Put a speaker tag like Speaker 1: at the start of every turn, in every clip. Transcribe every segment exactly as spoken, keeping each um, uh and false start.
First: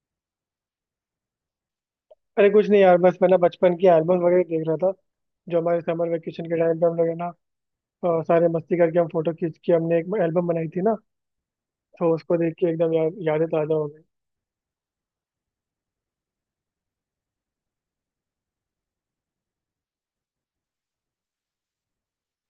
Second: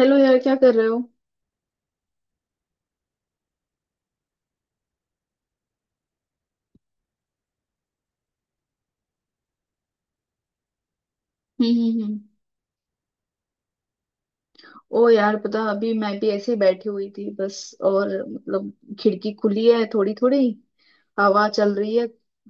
Speaker 1: Hello यार, क्या कर रहे हो?
Speaker 2: अरे कुछ नहीं यार, बस मैं ना बचपन की एल्बम वगैरह देख रहा था। जो हमारे समर वेकेशन के टाइम पे हम लोग है ना, अ, सारे मस्ती करके हम फोटो खींच के हमने एक एल्बम बनाई थी ना।
Speaker 1: हम्म हम्म
Speaker 2: तो
Speaker 1: हम्म।
Speaker 2: उसको देख के एकदम यार यादें ताजा हो गई।
Speaker 1: ओ यार, पता अभी मैं भी ऐसे ही बैठी हुई थी बस। और मतलब खिड़की खुली है, थोड़ी थोड़ी हवा चल रही है,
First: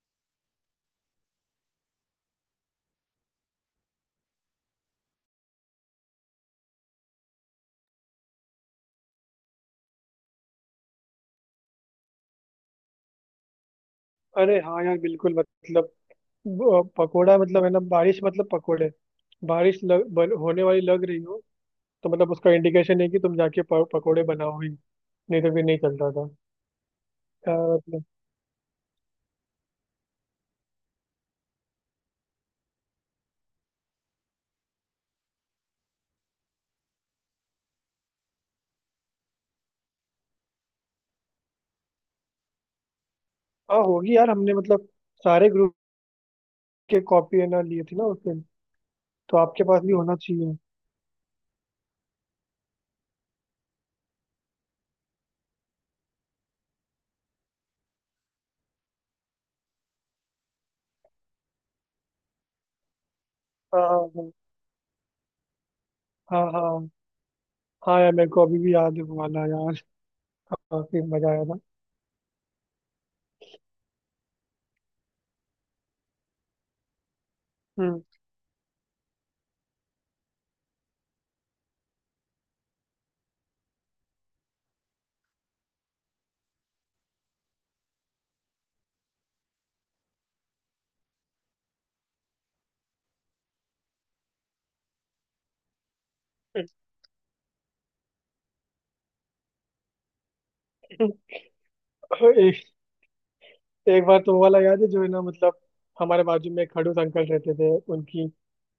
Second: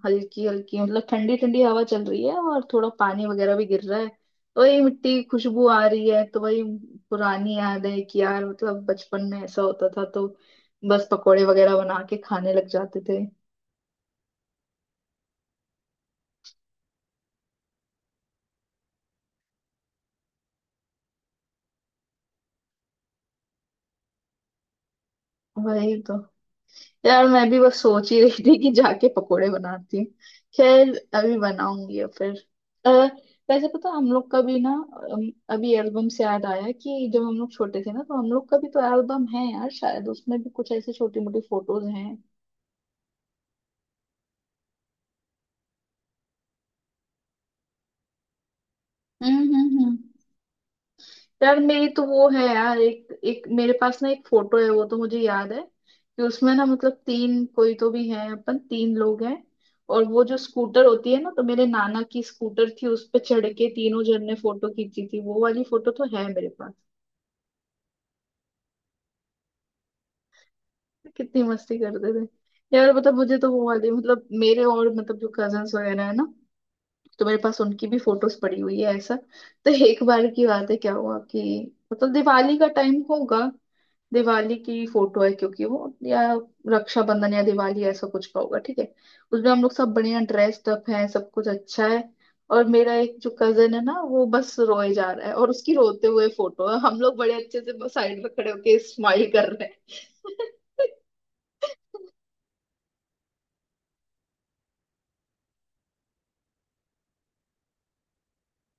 Speaker 1: हल्की हल्की मतलब ठंडी ठंडी हवा चल रही है, और थोड़ा पानी वगैरह भी गिर रहा है। तो ये मिट्टी की खुशबू आ रही है, तो वही पुरानी याद है कि यार मतलब बचपन में ऐसा होता था, तो बस पकोड़े वगैरह बना के खाने लग जाते थे।
Speaker 2: अरे हाँ यार, बिल्कुल मतलब, ब- पकोड़ा मतलब है ना, बारिश मतलब पकोड़े। बारिश लग, बन, होने वाली लग रही हो, तो मतलब उसका इंडिकेशन है कि तुम जाके प- पकोड़े बनाओ ही, नहीं तो फिर नहीं
Speaker 1: वही
Speaker 2: चलता
Speaker 1: तो।
Speaker 2: था।
Speaker 1: यार मैं भी
Speaker 2: यार
Speaker 1: बस
Speaker 2: मतलब।
Speaker 1: सोच ही रही थी कि जाके पकोड़े बनाती हूँ। खैर, अभी बनाऊंगी या फिर अ, वैसे पता हम लोग का भी ना। अम, अभी एल्बम से याद आया कि जब हम लोग छोटे थे ना, तो हम लोग का भी तो एल्बम है यार। शायद उसमें भी कुछ ऐसी छोटी मोटी फोटोज हैं।
Speaker 2: हाँ होगी यार, हमने मतलब सारे ग्रुप के कॉपी है ना लिए थी ना उस दिन,
Speaker 1: हम्म
Speaker 2: तो आपके
Speaker 1: हम्म
Speaker 2: पास भी
Speaker 1: हम्म।
Speaker 2: होना चाहिए।
Speaker 1: यार मेरी तो वो है यार, एक एक मेरे पास ना एक फोटो है। वो तो मुझे याद है कि उसमें ना मतलब तीन, कोई तो भी है, अपन तीन लोग हैं। और वो जो स्कूटर होती है ना, तो मेरे नाना की स्कूटर थी, उस पे चढ़ के
Speaker 2: हाँ हाँ
Speaker 1: तीनों जन
Speaker 2: हाँ।
Speaker 1: ने फोटो खींची थी। वो वाली फोटो तो है
Speaker 2: हाँ
Speaker 1: मेरे पास।
Speaker 2: हाँ। हाँ यार, मेरे को अभी भी याद है वो वाला यार। काफी मजा
Speaker 1: कितनी
Speaker 2: आया था।
Speaker 1: मस्ती करते थे। यार मतलब मुझे तो वो वाली, मतलब मेरे और मतलब जो कजन्स वगैरह है ना, तो मेरे पास उनकी भी
Speaker 2: हम्म।
Speaker 1: फोटोज पड़ी हुई है ऐसा। तो एक बार की बात है, क्या हुआ कि मतलब दिवाली का टाइम होगा, दिवाली की फोटो है क्योंकि वो या रक्षाबंधन या दिवाली, ऐसा कुछ का होगा, ठीक है। उसमें हम लोग सब बढ़िया ड्रेस्ड अप हैं, सब कुछ अच्छा है, और मेरा एक जो कजन है ना वो बस रोए जा रहा है, और उसकी रोते हुए फोटो है। हम लोग बड़े अच्छे से साइड में खड़े होके स्माइल कर रहे हैं।
Speaker 2: एक, एक बार तो वो वाला याद है, जो है ना मतलब हमारे बाजू में एक खड़ूस अंकल रहते थे, उनकी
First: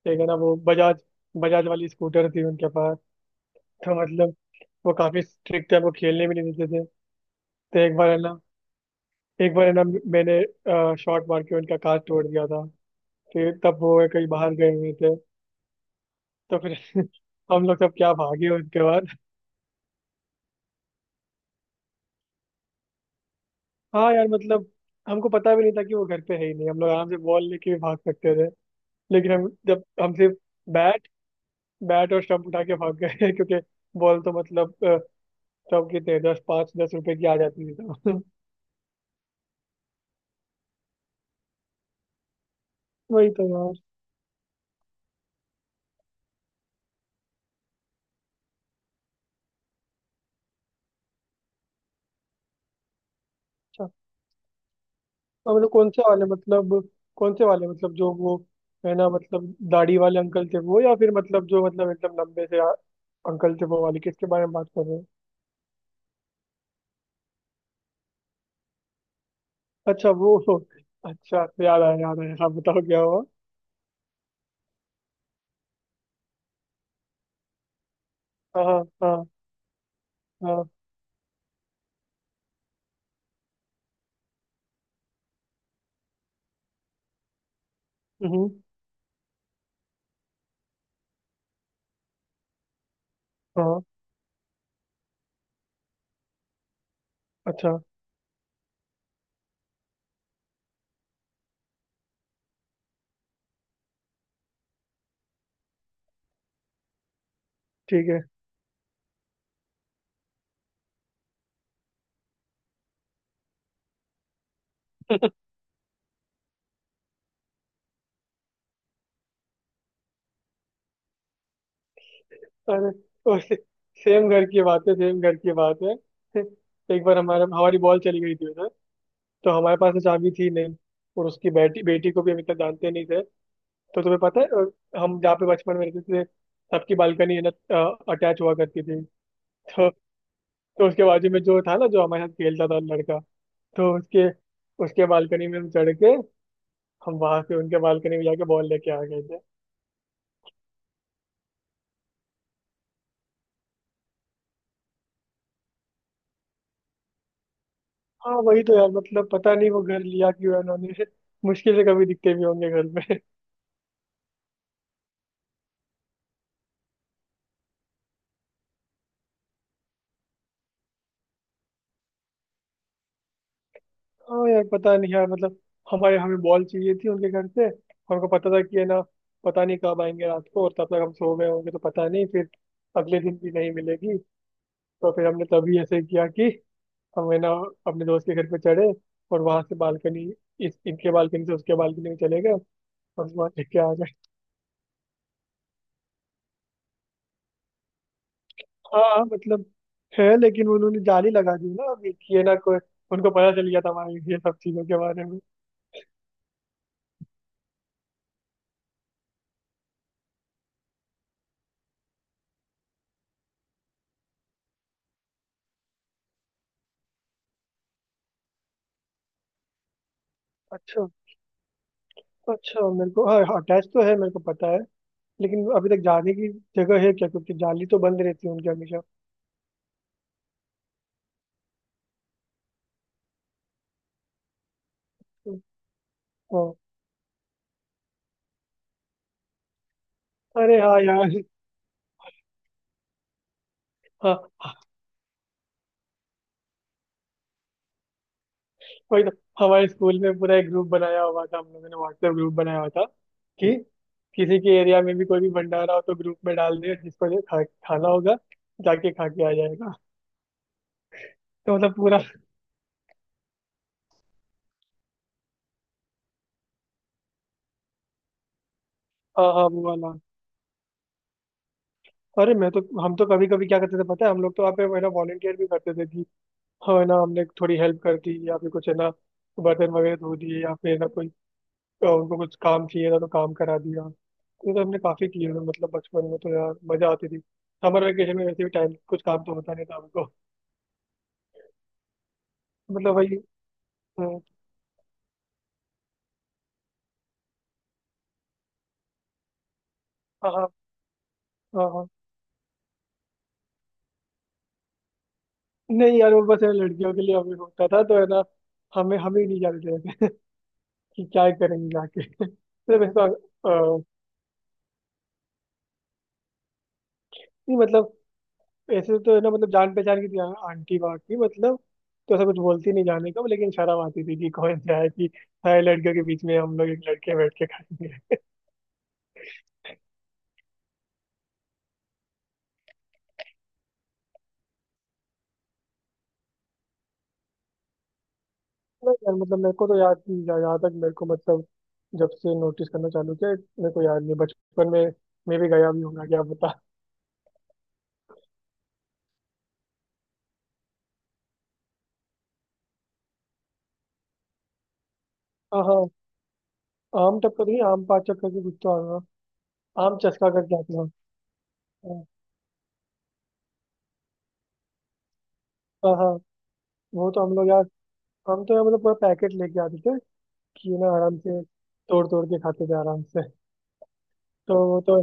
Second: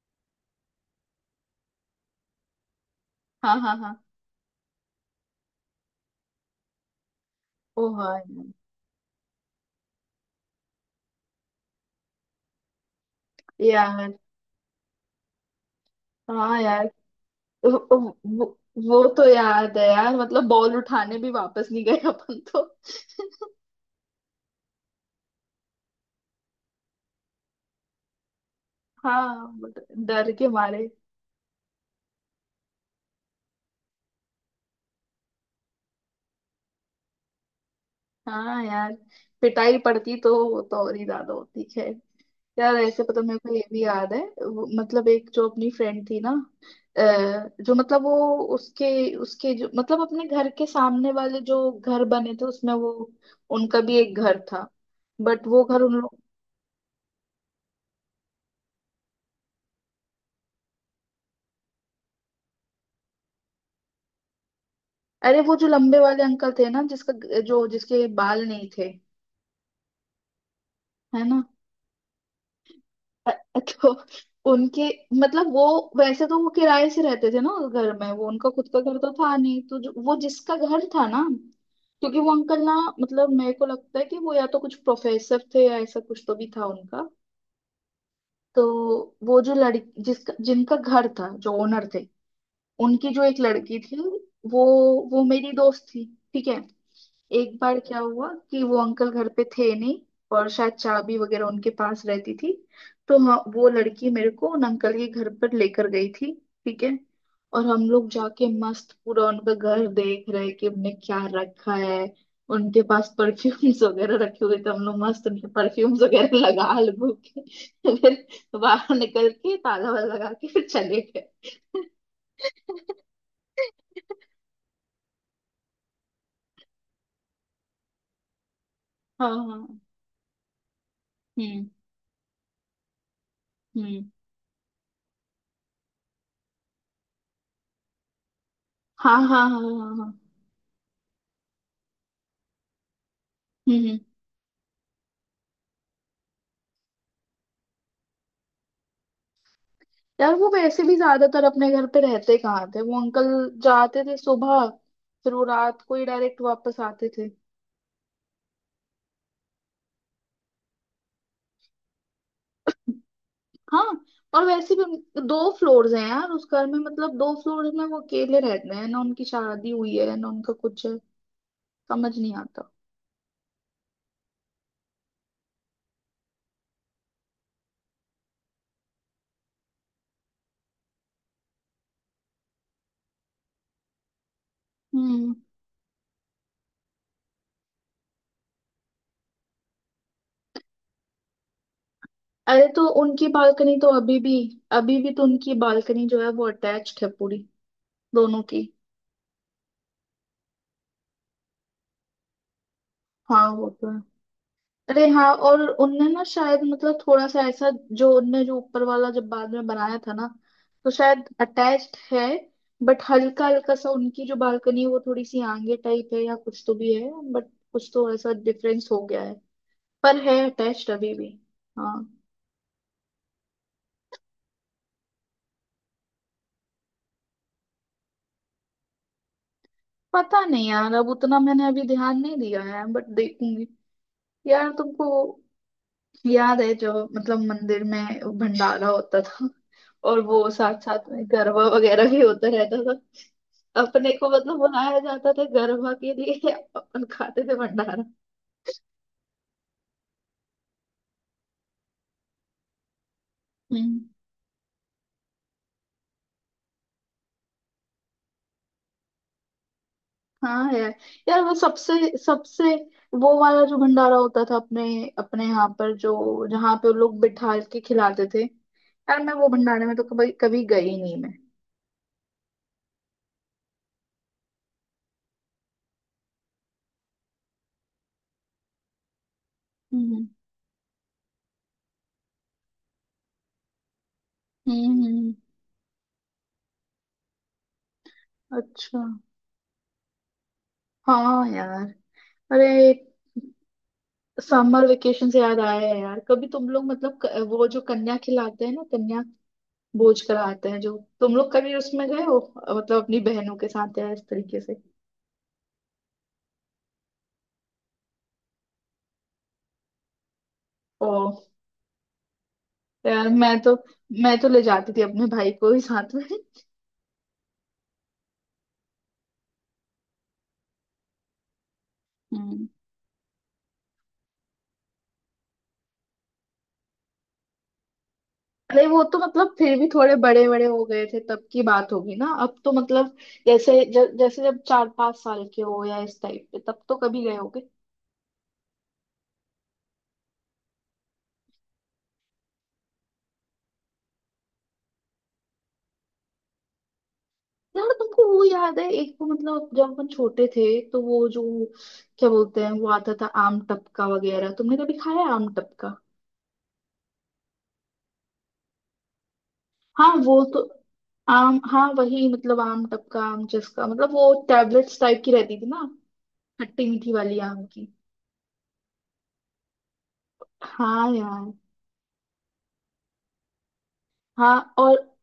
Speaker 2: एक है ना वो बजाज, बजाज वाली स्कूटर थी उनके पास।
Speaker 1: हाँ हाँ हाँ।
Speaker 2: तो मतलब वो काफी स्ट्रिक्ट है, वो खेलने भी नहीं देते थे। तो
Speaker 1: ओ
Speaker 2: एक बार
Speaker 1: हाँ।
Speaker 2: है ना, एक बार है ना मैंने शॉट मार के उनका कांच तोड़ दिया था। फिर तब
Speaker 1: यार
Speaker 2: वो
Speaker 1: यार,
Speaker 2: कहीं बाहर गए हुए थे। तो
Speaker 1: हाँ
Speaker 2: फिर
Speaker 1: यार।
Speaker 2: हम लोग सब क्या
Speaker 1: वो,
Speaker 2: भागे
Speaker 1: वो
Speaker 2: उनके।
Speaker 1: वो तो याद है यार, मतलब बॉल उठाने भी वापस नहीं गए अपन तो।
Speaker 2: हाँ यार मतलब हमको पता भी नहीं था कि वो घर पे है ही नहीं, हम लोग आराम से बॉल लेके भी भाग सकते थे। लेकिन हम,
Speaker 1: हाँ but
Speaker 2: जब हम
Speaker 1: डर
Speaker 2: सिर्फ
Speaker 1: के मारे।
Speaker 2: बैट बैट और स्टंप उठा के भाग गए क्योंकि बॉल तो मतलब अ, तब कितने दस, पाँच दस रुपए की आ जाती थी तो।
Speaker 1: हाँ यार, पिटाई पड़ती तो वो तो और ही ज्यादा होती है। यार ऐसे पता
Speaker 2: वही
Speaker 1: मेरे
Speaker 2: तो
Speaker 1: को ये
Speaker 2: यार।
Speaker 1: भी याद है, वो, मतलब एक जो अपनी फ्रेंड थी ना। अ, जो मतलब वो उसके उसके जो मतलब अपने घर के सामने वाले जो घर बने थे उसमें वो, उनका
Speaker 2: अच्छा,
Speaker 1: भी एक घर था। बट
Speaker 2: और
Speaker 1: वो
Speaker 2: मतलब
Speaker 1: घर
Speaker 2: कौन
Speaker 1: उन
Speaker 2: से
Speaker 1: लोग,
Speaker 2: वाले मतलब, कौन से वाले मतलब जो वो है ना मतलब दाढ़ी वाले अंकल थे वो, या फिर मतलब जो मतलब एकदम लंबे से आ- अंकल थे वो वाले, किसके बारे में बात कर रहे हैं?
Speaker 1: अरे वो जो लंबे वाले अंकल थे ना, जिसका जो जिसके बाल नहीं थे,
Speaker 2: अच्छा वो,
Speaker 1: है ना।
Speaker 2: अच्छा याद आया याद आया, हाँ बताओ क्या हुआ।
Speaker 1: अ- तो उनके, मतलब वो, वैसे तो वो किराए से रहते थे ना उस घर में। वो उनका
Speaker 2: हाँ
Speaker 1: खुद का
Speaker 2: हाँ
Speaker 1: घर तो
Speaker 2: हाँ
Speaker 1: था नहीं, तो जो, वो जिसका
Speaker 2: हाँ।
Speaker 1: घर था ना, क्योंकि वो अंकल ना, मतलब मेरे को लगता है कि वो या तो कुछ प्रोफेसर थे या ऐसा कुछ तो भी था उनका।
Speaker 2: हम्म।
Speaker 1: तो वो जो लड़की, जिसका जिनका घर था, जो ओनर थे, उनकी जो एक लड़की
Speaker 2: हाँ।
Speaker 1: थी, वो वो मेरी दोस्त थी, ठीक है। एक
Speaker 2: अच्छा।
Speaker 1: बार क्या हुआ कि वो अंकल घर पे थे नहीं, और शायद चाबी वगैरह उनके पास रहती थी। तो हाँ वो लड़की मेरे को उन अंकल के घर पर लेकर गई थी, ठीक है। और हम लोग
Speaker 2: ठीक है।
Speaker 1: जाके मस्त पूरा उनका घर देख रहे कि उनने क्या रखा है। उनके पास परफ्यूम्स वगैरह रखे हुए थे, हम लोग मस्त उनके परफ्यूम्स वगैरह लगा लगू के फिर बाहर निकल के ताला वाला लगा के फिर चले गए।
Speaker 2: अरे वो से, सेम घर की बात है, सेम घर की बात है। एक बार हमारे, हमारी बॉल चली गई थी उधर।
Speaker 1: हाँ
Speaker 2: तो हमारे
Speaker 1: हाँ।
Speaker 2: पास तो चाबी थी नहीं, और उसकी
Speaker 1: हम्म
Speaker 2: बेटी बेटी को भी हम इतना जानते नहीं थे। तो
Speaker 1: हम्म।
Speaker 2: तुम्हें पता है, अ, हम जहाँ पे बचपन में रहते थे, सबकी बालकनी है ना अटैच हुआ करती थी।
Speaker 1: हाँ हाँ हाँ
Speaker 2: तो
Speaker 1: हाँ हाँ।
Speaker 2: तो उसके बाजू में जो था ना, जो हमारे साथ खेलता था लड़का,
Speaker 1: हम्म
Speaker 2: तो
Speaker 1: हम्म।
Speaker 2: उसके, उसके बालकनी में हम चढ़ के हम वहां से उनके बालकनी में जाके बॉल लेके आ गए।
Speaker 1: यार वो वैसे भी ज्यादातर अपने घर पे रहते कहाँ थे वो अंकल? जाते थे सुबह, फिर वो रात को ही डायरेक्ट वापस आते थे।
Speaker 2: हाँ वही तो यार, मतलब पता नहीं वो घर लिया क्यों है उन्होंने। मुश्किल से कभी दिखते भी होंगे घर में।
Speaker 1: हाँ। और वैसे भी दो फ्लोर्स हैं यार उस घर में, मतलब दो फ्लोर्स में वो अकेले रहते हैं ना, उनकी शादी हुई है ना उनका कुछ है, समझ नहीं आता।
Speaker 2: हाँ यार, पता नहीं यार मतलब, हमारे, हमें बॉल चाहिए थी उनके घर से। हमको पता था कि है ना पता नहीं कब आएंगे रात को, और तब तक हम सो गए होंगे, तो पता नहीं फिर अगले दिन भी नहीं मिलेगी। तो फिर
Speaker 1: हम्म।
Speaker 2: हमने तभी ऐसे किया कि हम है ना अपने दोस्त के घर पे चढ़े, और वहां से बालकनी, इस इनके बालकनी से उसके बालकनी में चले गए
Speaker 1: अरे तो उनकी
Speaker 2: और वहाँ देख
Speaker 1: बालकनी
Speaker 2: के
Speaker 1: तो
Speaker 2: आ।
Speaker 1: अभी भी, अभी भी तो उनकी बालकनी जो है वो अटैच्ड है पूरी, दोनों की।
Speaker 2: हाँ हाँ, मतलब है, लेकिन उन्होंने जाली लगा दी ना अभी कि ये ना कोई। उनको
Speaker 1: हाँ
Speaker 2: पता चल
Speaker 1: वो
Speaker 2: गया
Speaker 1: तो
Speaker 2: था
Speaker 1: है।
Speaker 2: हमारे ये सब चीजों के
Speaker 1: अरे
Speaker 2: बारे
Speaker 1: हाँ,
Speaker 2: में।
Speaker 1: और उनने ना शायद मतलब थोड़ा सा ऐसा, जो उनने जो ऊपर वाला जब बाद में बनाया था ना, तो शायद अटैच्ड है। बट हल्का हल्का सा उनकी जो बालकनी है वो थोड़ी सी आगे टाइप है या कुछ तो भी है, बट कुछ तो ऐसा डिफरेंस हो गया है। पर है अटैच्ड
Speaker 2: अच्छा,
Speaker 1: अभी भी। हाँ।
Speaker 2: अच्छा मेरे को हाँ हाँ, अटैच तो है मेरे को पता है, लेकिन अभी तक जाने की जगह है क्या, क्योंकि जाली तो बंद रहती है उनकी हमेशा।
Speaker 1: पता नहीं यार, अब उतना मैंने अभी ध्यान नहीं दिया है, बट देखूंगी। यार तुमको वो याद है,
Speaker 2: हाँ।
Speaker 1: जो मतलब मंदिर में भंडारा होता था, और वो
Speaker 2: अरे
Speaker 1: साथ
Speaker 2: हाँ
Speaker 1: साथ में
Speaker 2: यार।
Speaker 1: गरबा वगैरह भी होता रहता था? अपने को
Speaker 2: हाँ
Speaker 1: मतलब बुलाया जाता था गरबा के लिए, अपन खाते थे भंडारा।
Speaker 2: वही तो, हमारे स्कूल में पूरा एक ग्रुप बनाया हुआ था, हम लोगों ने व्हाट्सएप ग्रुप बनाया हुआ था कि
Speaker 1: हम्म।
Speaker 2: किसी के एरिया में भी कोई भी भंडारा हो तो ग्रुप में डाल दे, जिसको जो खा, खाना होगा जाके खा के आ जाएगा।
Speaker 1: हाँ यार। यार वो
Speaker 2: तो
Speaker 1: सबसे
Speaker 2: मतलब पूरा।
Speaker 1: सबसे, वो वाला जो भंडारा होता था अपने, अपने यहाँ पर जो जहाँ पे वो लोग बिठा के खिलाते थे, यार मैं
Speaker 2: हाँ
Speaker 1: वो
Speaker 2: हाँ, वो
Speaker 1: भंडारे में तो
Speaker 2: वाला।
Speaker 1: कभी कभी गई ही नहीं मैं।
Speaker 2: अरे मैं तो, हम तो कभी कभी क्या करते थे पता है, हम लोग तो आप है ना वॉलंटियर भी करते थे कि हाँ है ना हमने थोड़ी हेल्प कर दी, या फिर कुछ है ना बर्तन वगैरह
Speaker 1: हम्म
Speaker 2: धो दिए, या फिर है ना कोई अ, उनको कुछ काम चाहिए था तो काम करा दिया। ये तो हमने
Speaker 1: हम्म
Speaker 2: काफी
Speaker 1: हम्म।
Speaker 2: किए हुए हैं, मतलब बचपन में तो यार मजा आती थी। समर वेकेशन में वैसे भी टाइम,
Speaker 1: अच्छा।
Speaker 2: कुछ काम तो होता नहीं था हमको।
Speaker 1: हाँ यार। अरे,
Speaker 2: मतलब वही अ,
Speaker 1: समर वेकेशन से याद आया है यार, कभी तुम लोग मतलब क- वो जो कन्या खिलाते हैं ना, कन्या बोझ
Speaker 2: हाँ
Speaker 1: कराते
Speaker 2: हाँ।
Speaker 1: हैं, जो तुम लोग कभी
Speaker 2: हाँ
Speaker 1: उसमें
Speaker 2: हाँ।
Speaker 1: गए हो अ, मतलब अपनी बहनों के साथ या इस तरीके से?
Speaker 2: नहीं यार वो बस है ना, लड़कियों के लिए हमें होता था तो है ना, हमें हमें ही नहीं जाने देते थे।
Speaker 1: ओ
Speaker 2: कि क्या करेंगे जाके। तो वैसा
Speaker 1: यार, मैं तो,
Speaker 2: अ,
Speaker 1: मैं तो ले जाती थी अपने भाई को ही साथ में।
Speaker 2: नहीं मतलब ऐसे तो है ना मतलब जान पहचान की थी आ- आंटी बाकी मतलब, तो ऐसा कुछ
Speaker 1: हम्म।
Speaker 2: बोलती नहीं जाने का, लेकिन शर्म आती थी कि कौन सा है कि सारे लड़कियों के बीच में हम लोग एक लड़के बैठ के खाएंगे।
Speaker 1: अरे वो तो मतलब फिर भी थोड़े बड़े बड़े हो गए थे तब की बात होगी ना, अब तो मतलब जैसे ज, जैसे जब चार पांच साल के हो या इस टाइप पे तब तो कभी गए होगे।
Speaker 2: नहीं यार मतलब मेरे को तो याद नहीं, जहाँ जहाँ तक मेरे को मतलब जब से नोटिस करना चालू किया मेरे को याद नहीं, बचपन में मैं भी गया भी हूँ ना, क्या पता।
Speaker 1: यार तुमको वो याद है, एक वो मतलब जब अपन छोटे थे, तो वो जो क्या बोलते हैं, वो आता था आम टपका वगैरह, तुमने कभी खाया है आम
Speaker 2: हाँ
Speaker 1: टपका?
Speaker 2: हाँ। आम टपका तो नहीं, आम पाचक करके कुछ तो आ रहा,
Speaker 1: हाँ
Speaker 2: आम
Speaker 1: वो
Speaker 2: चस्का
Speaker 1: तो,
Speaker 2: करके आते हैं।
Speaker 1: आम हाँ
Speaker 2: हाँ
Speaker 1: वही, मतलब आम टपका, आम जिसका मतलब वो टैबलेट्स टाइप की रहती थी ना,
Speaker 2: हाँ हाँ,
Speaker 1: खट्टी मीठी
Speaker 2: वो
Speaker 1: वाली
Speaker 2: तो हम
Speaker 1: आम
Speaker 2: लोग यार,
Speaker 1: की।
Speaker 2: हम तो यार मतलब पूरा पैकेट लेके आते थे कि ना
Speaker 1: हाँ
Speaker 2: आराम
Speaker 1: यार।
Speaker 2: से तोड़ तोड़ के खाते थे आराम से।
Speaker 1: हाँ
Speaker 2: तो
Speaker 1: और
Speaker 2: वो तो।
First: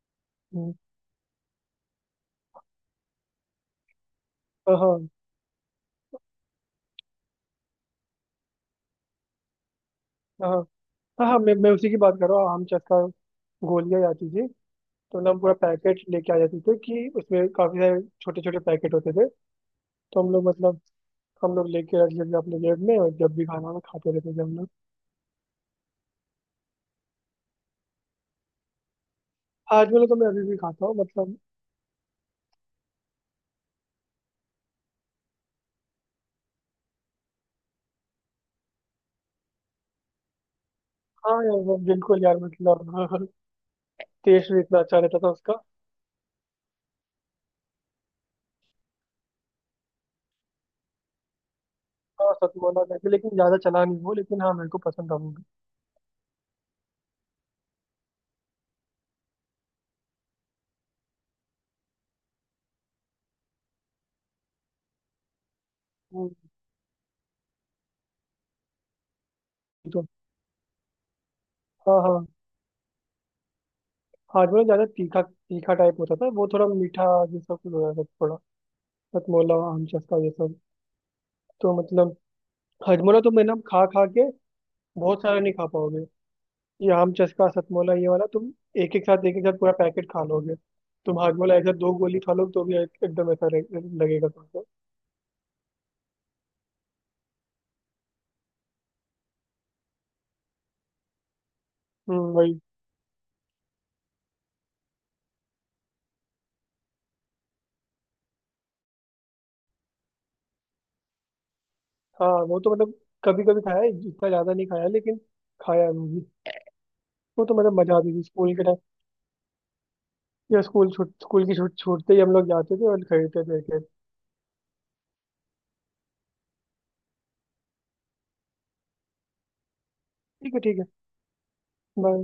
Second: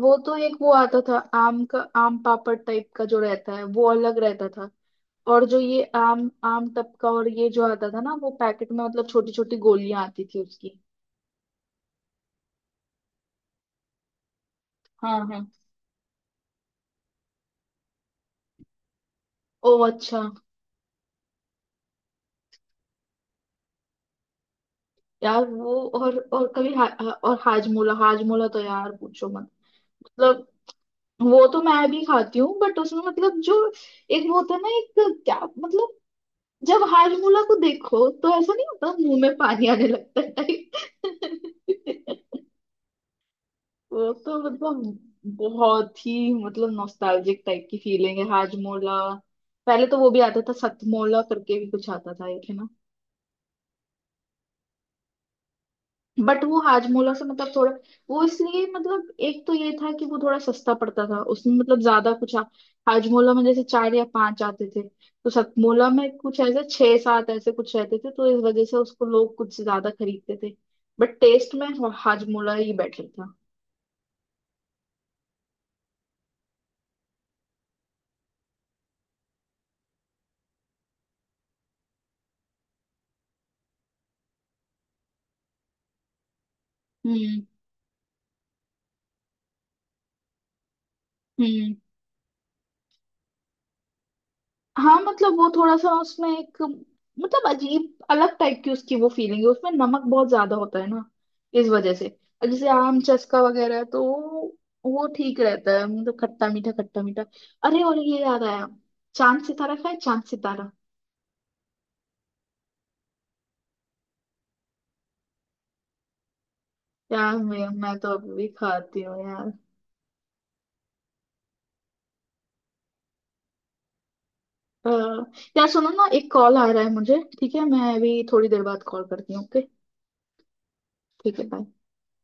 Speaker 1: वो तो, एक वो आता था आम का, आम पापड़ टाइप का जो रहता है वो अलग रहता था,
Speaker 2: हाँ हाँ।
Speaker 1: और जो ये आम, आम टपका और ये जो आता था ना वो पैकेट में, मतलब छोटी छोटी गोलियां आती थी
Speaker 2: हाँ
Speaker 1: उसकी।
Speaker 2: हाँ हाँ, मैं मैं उसी की बात कर रहा हूँ, आम चक्का, गोलियाँ आती थी।
Speaker 1: हाँ
Speaker 2: तो ना हम
Speaker 1: हाँ।
Speaker 2: पूरा पैकेट लेके आ जाते थे, कि उसमें काफी सारे छोटे छोटे पैकेट होते थे।
Speaker 1: ओ अच्छा।
Speaker 2: तो हम लोग मतलब हम लोग लेके रख लेते अपने जेब में, और जब भी खाना हो खाते रहते थे हम लोग।
Speaker 1: यार वो, और और कभी हा, हा- और हाजमोला, हाजमोला तो यार पूछो मत।
Speaker 2: आज वाला तो मैं
Speaker 1: मतलब
Speaker 2: अभी भी खाता हूँ, मतलब।
Speaker 1: वो तो मैं भी खाती हूँ, बट उसमें मतलब जो एक वो होता है ना, एक क्या मतलब, जब हाजमोला को देखो तो ऐसा नहीं होता मुंह में पानी आने लगता है
Speaker 2: हाँ यार वो बिल्कुल
Speaker 1: टाइप?
Speaker 2: यार मतलब
Speaker 1: वो तो
Speaker 2: टेस्ट भी इतना
Speaker 1: मतलब
Speaker 2: अच्छा रहता था उसका।
Speaker 1: बहुत ही मतलब नॉस्टैल्जिक टाइप की फीलिंग है हाजमोला। पहले तो वो भी आता था, सतमोला करके भी कुछ आता था
Speaker 2: हाँ
Speaker 1: एक है।
Speaker 2: सतमोला करके, लेकिन ज्यादा चला नहीं वो, लेकिन हाँ मेरे को पसंद था वो भी।
Speaker 1: बट वो हाजमोला से मतलब थोड़ा, वो इसलिए मतलब एक तो ये था कि वो थोड़ा सस्ता पड़ता था, उसमें मतलब ज्यादा कुछ आ- हाजमोला में जैसे चार या पांच आते थे, तो सतमोला में
Speaker 2: हम्म,
Speaker 1: कुछ ऐसे छह सात ऐसे कुछ रहते थे, तो इस वजह से उसको लोग कुछ ज्यादा
Speaker 2: तो
Speaker 1: खरीदते थे। बट टेस्ट में हा-
Speaker 2: हाँ हाँ,
Speaker 1: हाजमोला ही बेटर था।
Speaker 2: हाजमा ज्यादा तीखा तीखा टाइप होता था, वो थोड़ा मीठा जैसा कुछ हो जाता था। हथमोला, आम चस्का, ये सब, तो मतलब हथमोला तुम है ना खा खा के बहुत सारा नहीं खा पाओगे। ये आम
Speaker 1: हम्म
Speaker 2: चस्का, सतमोला, ये वाला तुम एक एक साथ, एक एक साथ पूरा पैकेट खा लोगे। तुम हाजमोला ऐसा
Speaker 1: हम्म।
Speaker 2: दो गोली खा लोगे तो भी एक- एकदम ऐसा रहे- लगेगा तुमको।
Speaker 1: हाँ मतलब वो थोड़ा सा उसमें एक मतलब अजीब अलग टाइप की उसकी वो फीलिंग है, उसमें नमक बहुत ज्यादा होता है ना, इस वजह से।
Speaker 2: हम्म
Speaker 1: और
Speaker 2: वही।
Speaker 1: जैसे आम चस्का वगैरह है, तो वो ठीक रहता है, मतलब खट्टा मीठा खट्टा मीठा। अरे और ये याद आया, चांद सितारा, खाए चांद सितारा?
Speaker 2: हाँ वो तो मतलब कभी कभी खाया है, इतना ज्यादा नहीं खाया लेकिन, खाया है वो भी।
Speaker 1: यार
Speaker 2: वो तो
Speaker 1: मैं
Speaker 2: मतलब
Speaker 1: मैं
Speaker 2: मजा
Speaker 1: तो
Speaker 2: आती थी
Speaker 1: अभी भी
Speaker 2: स्कूल के टाइम,
Speaker 1: खाती हूँ यार।
Speaker 2: या स्कूल छूट, स्कूल की छूट छूटते ही हम लोग जाते थे और खरीदते थे एक एक।
Speaker 1: अ, यार सुनो ना, एक कॉल आ रहा है मुझे, ठीक है? मैं अभी थोड़ी देर बाद कॉल करती हूँ, ओके?
Speaker 2: ठीक है ठीक है।
Speaker 1: ठीक है, bye.
Speaker 2: बाय।